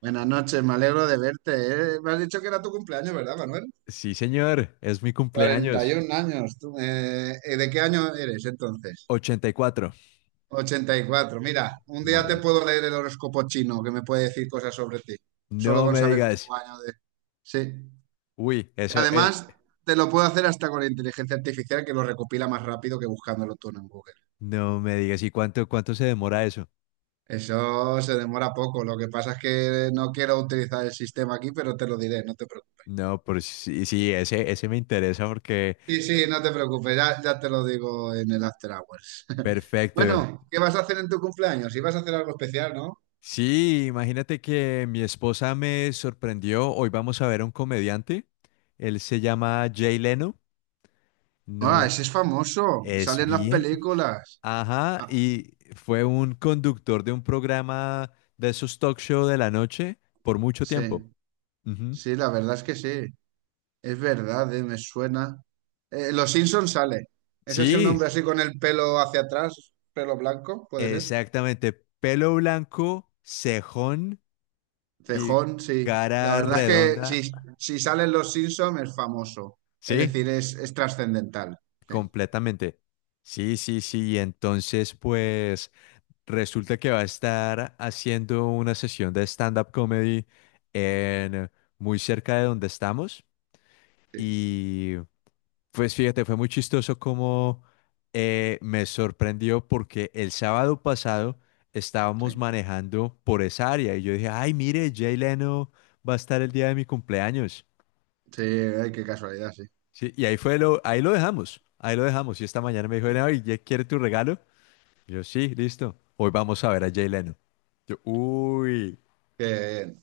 Buenas noches, me alegro de verte. ¿Eh? Me has dicho que era tu cumpleaños, ¿verdad, Manuel? Sí, señor, es mi cumpleaños. 41 años. Tú, ¿de qué año eres entonces? 84. 84. Mira, un día te Madre. puedo leer el horóscopo chino que me puede decir cosas sobre ti, solo No con me saber tu digas. año de... Sí. Uy, eso es. Además, te lo puedo hacer hasta con la inteligencia artificial que lo recopila más rápido que buscándolo tú en Google. No me digas. ¿Y cuánto se demora eso? Eso se demora poco. Lo que pasa es que no quiero utilizar el sistema aquí, pero te lo diré, no te preocupes. No, pero sí, sí, ese me interesa porque. Sí, sí, no te preocupes, ya, ya te lo digo en el After Hours. Perfecto. Bueno, ¿qué vas a hacer en tu cumpleaños? Ibas a hacer algo especial, ¿no? Sí, imagínate que mi esposa me sorprendió. Hoy vamos a ver a un comediante. Él se llama Jay Leno. No. Ah, ese es famoso, sale Es en las bien famoso. películas. Ajá, Ah, y fue un conductor de un programa de esos talk show de la noche por mucho sí, tiempo. Ujú. sí, la verdad es que sí, es verdad, me suena. Los Simpson sale. ¿Es ese un Sí, hombre así con el pelo hacia atrás, pelo blanco? ¿Puede ser? exactamente. Pelo blanco, cejón y Cejón, sí. La cara verdad es que redonda. si salen Los Simpson es famoso, es Sí, decir, es trascendental. Sí, completamente. Sí, sí, sí. Y entonces, pues, resulta que va a estar haciendo una sesión de stand-up comedy en muy cerca de donde estamos. sí, Y pues fíjate, fue muy chistoso como me sorprendió porque el sábado pasado estábamos sí. manejando por esa área y yo dije, ay, mire, Jay Leno va a estar el día de mi cumpleaños. Sí, ay, qué casualidad, sí. Sí, y ahí fue lo, ahí lo dejamos, ahí lo dejamos. Y esta mañana me dijo, ay, ¿ya quiere tu regalo? Yo, sí, listo. Hoy vamos a ver a Jay Leno. Yo, uy, Qué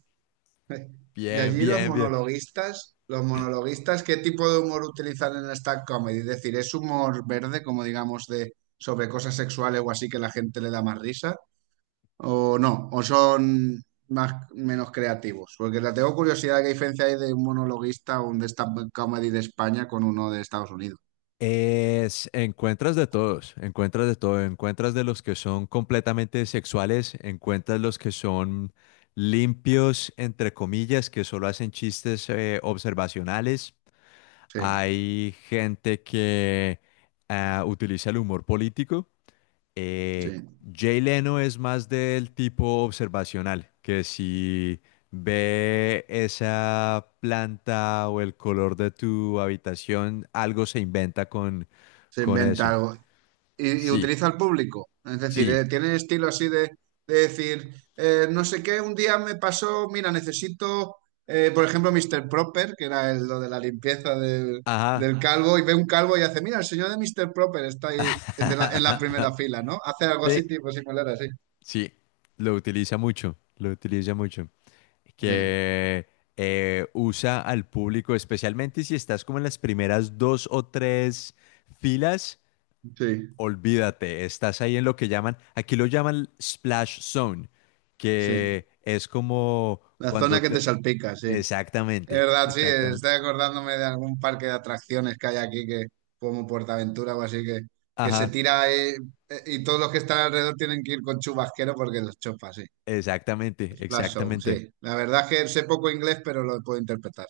bien. Y bien, allí los bien, bien. monologuistas, los monologuistas, ¿qué tipo de humor utilizan en esta comedy? Es decir, ¿es humor verde, como digamos, de sobre cosas sexuales o así que la gente le da más risa? ¿O no? ¿O son más menos creativos? Porque la tengo curiosidad qué diferencia hay de un monologuista o un de esta comedy de España con uno de Estados Unidos. Es, encuentras de todos, encuentras de todo, encuentras de los que son completamente sexuales, encuentras los que son limpios, entre comillas, que solo hacen chistes, observacionales, Sí, hay gente que utiliza el humor político. Eh, sí. Jay Leno es más del tipo observacional, que si ve esa planta o el color de tu habitación, algo se inventa Se con eso. inventa algo. Y Sí, utiliza al público. Es decir, sí, tiene estilo así de decir, no sé qué, un día me pasó, mira, necesito, por ejemplo, Mr. Proper, que era el, lo de la limpieza del, ajá. del calvo, y ve un calvo y hace, mira, el señor de Mr. Proper está ahí en, de la, en la primera fila, ¿no? Hace algo Sí, así, tipo similar, así. sí, lo utiliza mucho, lo utiliza mucho. Sí, Que usa al público, especialmente si estás como en las primeras dos o tres filas, sí, olvídate, estás ahí en lo que llaman, aquí lo llaman splash zone, sí. que es como La zona cuando que te te- salpica, sí. Es Exactamente, verdad, sí, exactamente. estoy acordándome de algún parque de atracciones que hay aquí, que, como Portaventura o así, que se Ajá, tira y todos los que están alrededor tienen que ir con chubasquero porque los chopa, sí. exactamente, Splash Zone, exactamente. sí. La verdad es que sé poco inglés, pero lo puedo interpretar.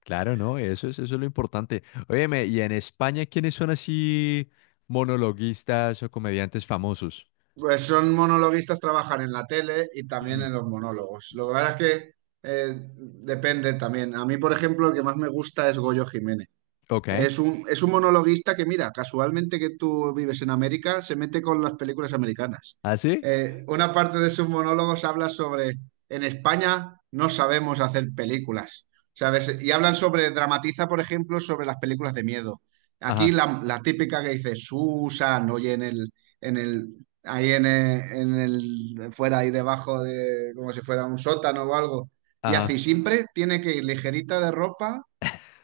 Claro, no, eso es lo importante. Óyeme, ¿y en España quiénes son así monologuistas o comediantes famosos? Pues son monologuistas, trabajan en la tele y también Mm, en los monólogos. Lo que pasa es que depende también. A mí, por ejemplo, el que más me gusta es Goyo Jiménez. ok, Es un monologuista que, mira, casualmente que tú vives en América, se mete con las películas americanas. ¿así? Una parte de sus monólogos habla sobre, en España no sabemos hacer películas, ¿sabes? Y hablan sobre, dramatiza, por ejemplo, sobre las películas de miedo. Aquí Ajá. la típica que dice Susan, oye, fuera ahí debajo de, como si fuera un sótano o algo. Y así Ajá. siempre tiene que ir ligerita de ropa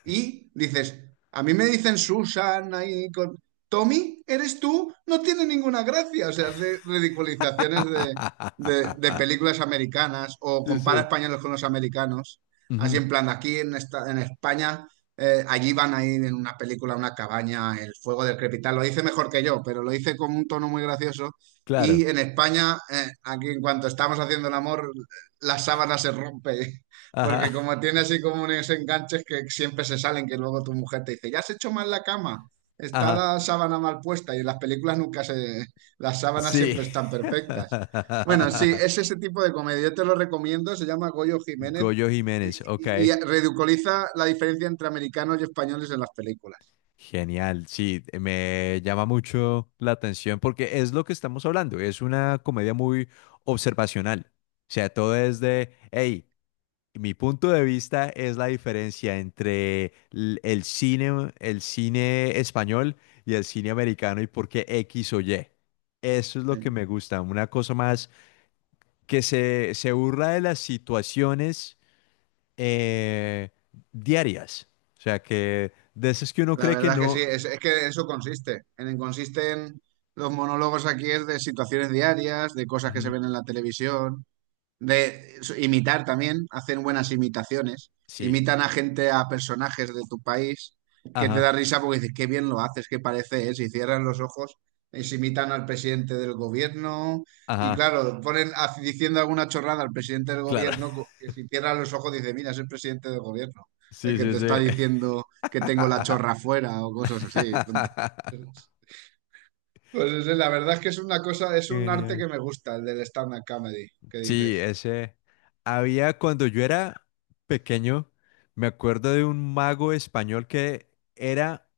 y dices, a mí me dicen Susana y con... Tommy, ¿eres tú? No tiene ninguna gracia. O sea, hace ridiculizaciones de películas americanas o Sí, compara sí. españoles con los americanos. Así Ujú. en plan, aquí en, esta, en España, allí van a ir en una película, a una cabaña, el fuego del crepitar. Lo dice mejor que yo, pero lo dice con un tono muy gracioso. Y Claro. en España, aquí en cuanto estamos haciendo el amor, la sábana se rompe. Porque Ajá, como tiene así como unos enganches que siempre se salen, que luego tu mujer te dice, ¿ya has hecho mal la cama? Está ajá. la sábana mal puesta y en las películas nunca se... Las sábanas Sí. siempre están perfectas. Bueno, sí, es ese tipo de comedia. Yo te lo recomiendo, se llama Goyo Jiménez Goyo y, Jiménez, ok. y- y ridiculiza la diferencia entre americanos y españoles en las películas. Genial, sí, me llama mucho la atención porque es lo que estamos hablando, es una comedia muy observacional. O sea, todo es de, hey, mi punto de vista es la diferencia entre l- el cine español y el cine americano y por qué X o Y. Eso es lo que Sí. me gusta, una cosa más que se burla de las situaciones, eh, diarias. O sea, que de esas que uno La cree que verdad es que no. sí, es que eso consiste. Consiste en los monólogos aquí es de situaciones diarias, de cosas que se Ujú. ven en la televisión. Imitar también, hacen buenas imitaciones. Sí, Imitan a gente, a personajes de tu país, que te ajá, da risa porque dices, qué bien lo haces, qué parece es. Y cierran los ojos y se imitan al presidente del gobierno. Y ajá, claro, ponen diciendo alguna chorrada al presidente del claro. gobierno, que si cierran los ojos dice, mira, es el presidente del gobierno, el Sí, que sí, te está sí. diciendo que tengo la chorra fuera o cosas así. La verdad es que es una cosa, es un arte Genial. que me gusta, el del stand-up comedy, que Sí, dices. ese. Había cuando yo era pequeño, me acuerdo de un mago español que era,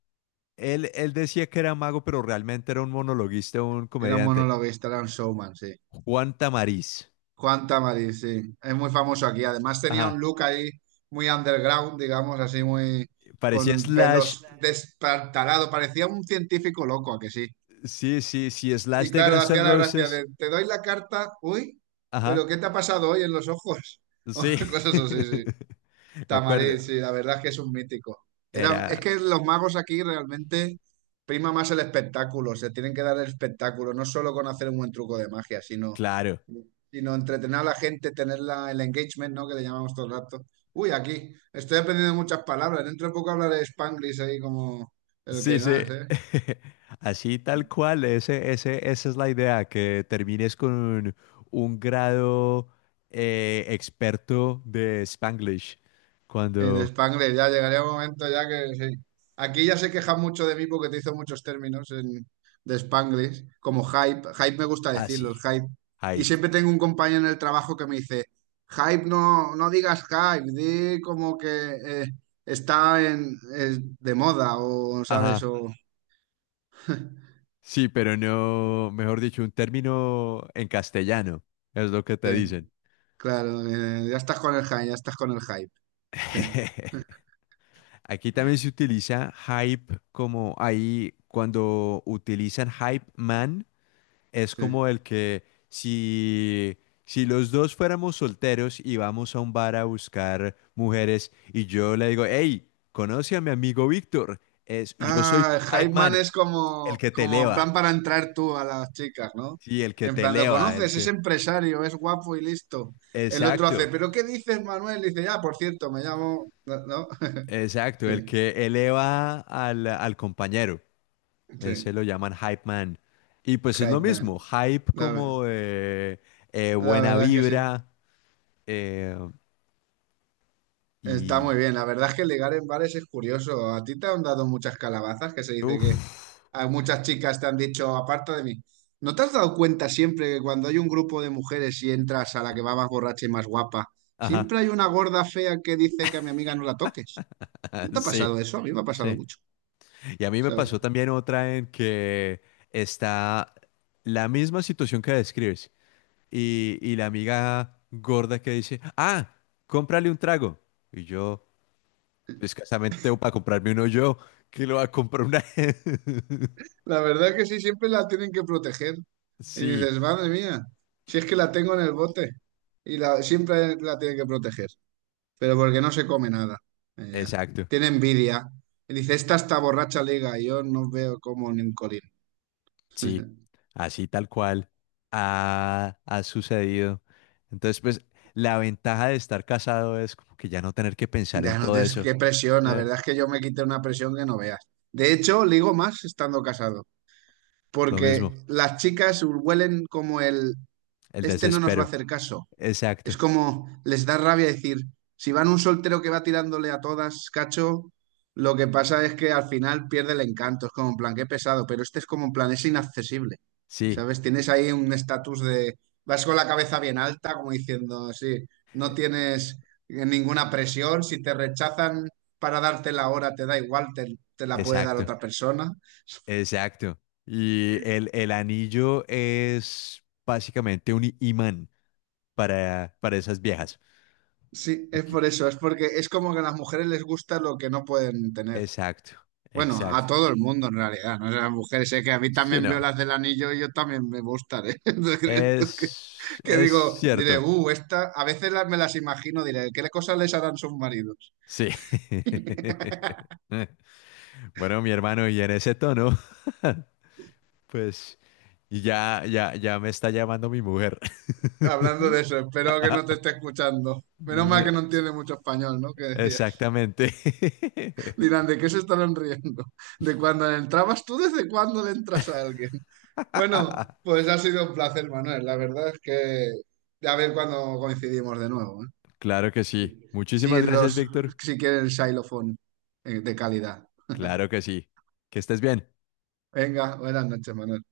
él decía que era mago, pero realmente era un monologuista, un Era un comediante. monologuista, era un showman, sí. Juan Tamariz. Juan Tamariz, sí. Es muy famoso aquí. Además tenía un Ajá. look ahí muy underground, digamos, así muy Parecía con Slash. pelos destartalado. Parecía un científico loco, ¿a que sí? Sí, sí, sí, Slash Y de claro, Guns N' hacía la gracia Roses. de, te doy la carta, uy, pero Ajá. ¿qué te ha pasado hoy en los ojos? Sí. Cosas así, sí. Me Tamarín, acuerdo. sí, la verdad es que es un mítico. Es Era, que los magos aquí realmente prima más el espectáculo, se tienen que dar el espectáculo, no solo con hacer un buen truco de magia, sino, claro. sino entretener a la gente, tener el engagement, ¿no? Que le llamamos todo el rato. Uy, aquí, estoy aprendiendo muchas palabras, dentro de poco hablaré Spanglish ahí como el Sí, que sí. nada. Así tal cual, ese, esa es la idea, que termines con un grado experto de Spanglish. Sí, de Cuando, Spangler, ya llegaría un momento ya que sí. Aquí ya se queja mucho de mí porque te hizo muchos términos de Spanglish, como hype. Hype me gusta decirlo, así, el hype. Y hype. siempre tengo un compañero en el trabajo que me dice, hype no, no digas hype, di como que eh, está en, es de moda o, ¿sabes? Ajá. O, Sí, pero no, mejor dicho, un término en castellano, es lo que te sí, dicen. claro, ya estás con el hype, ya estás con el hype. Sí, Aquí también se utiliza hype como ahí cuando utilizan hype man. Es como sí. el que si, si los dos fuéramos solteros y vamos a un bar a buscar mujeres y yo le digo, hey, conoce a mi amigo Víctor, es, yo soy tu Ah, hype hype man man, es el como, que te como en plan eleva, para entrar tú a las chicas, ¿no? sí, el que En te plan, lo eleva, el conoces, es que... empresario, es guapo y listo. El otro hace, Exacto, ¿pero qué dices, Manuel? Dice, ya, por cierto, me llamo. ¿No? exacto, el Sí, que eleva al compañero, ese sí. lo llaman hype man. Y pues es lo Hype mismo, man. hype La, como ve- la buena verdad es que sí. vibra, eh, Está y... muy bien. La verdad es que ligar en bares es curioso. ¿A ti te han dado muchas calabazas que se dice Uf, a muchas chicas te han dicho, aparta de mí. ¿No te has dado cuenta siempre que cuando hay un grupo de mujeres y entras a la que va más borracha y más guapa, ajá. siempre hay una gorda fea que dice que a mi amiga no la toques? Ah, ¿No te ha sí. pasado eso? A mí me ha pasado Sí. mucho, Y a mí me ¿sabes? pasó también otra en que está la misma situación que describes. Y la amiga gorda que dice, ah, cómprale un trago. Y yo, "Pues, escasamente tengo para comprarme uno yo, que lo va a comprar una... La verdad que sí, siempre la tienen que proteger. Y Sí, dices, madre mía, si es que la tengo en el bote. Siempre la tienen que proteger, pero porque no se come nada. Ella. exacto. Tiene envidia. Y dice, esta está borracha liga, y yo no veo como ni un colín. Sí, así tal cual ha sucedido. Entonces, pues, la ventaja de estar casado es como que ya no tener que pensar en Ya no todo tienes eso. qué presión, la Eh, verdad es que yo me quité una presión que no veas. De hecho, ligo más estando casado, Lo porque mismo, las chicas huelen como el, el este no nos va a desespero. hacer caso. Es Exacto, como les da rabia decir, si van un soltero que va tirándole a todas, cacho, lo que pasa es que al final pierde el encanto. Es como en plan, qué pesado, pero este es como en plan, es inaccesible. sí, ¿Sabes? Tienes ahí un estatus de, vas con la cabeza bien alta, como diciendo, sí, no e- tienes ninguna presión, si te rechazan para darte la hora, te da igual, te la puede dar exacto, otra persona. exacto. El anillo es básicamente un imán para esas viejas. Sí, es Ok, por eso, es porque es como que a las mujeres les gusta lo que no pueden tener. exacto, Bueno, a exacto. todo el mundo en realidad, ¿no? O sea, las mujeres, sé que a mí Sí, también no, veo las del anillo y yo también me gustaré. Entonces, creo que, que es digo, diré, cierto, esta, me las imagino, diré, ¿qué cosas les harán sus maridos? sí. Bueno, mi hermano, y en ese tono, pues ya me está llamando mi mujer. Hablando de eso, espero que no te esté escuchando. Menos mal No, que no entiende mucho español, ¿no? Que decía, exactamente. dirán, ¿de qué se estarán riendo? ¿De cuando le entrabas tú? ¿Desde cuándo le entras a alguien? Bueno, pues ha sido un placer, Manuel. La verdad es que, a ver cuándo coincidimos de nuevo, ¿eh? Claro que sí. Sí, sí, Muchísimas gracias, Víctor. sí que el xilofón de calidad. Claro que sí. Que estés bien. Venga, buenas noches, Manuel.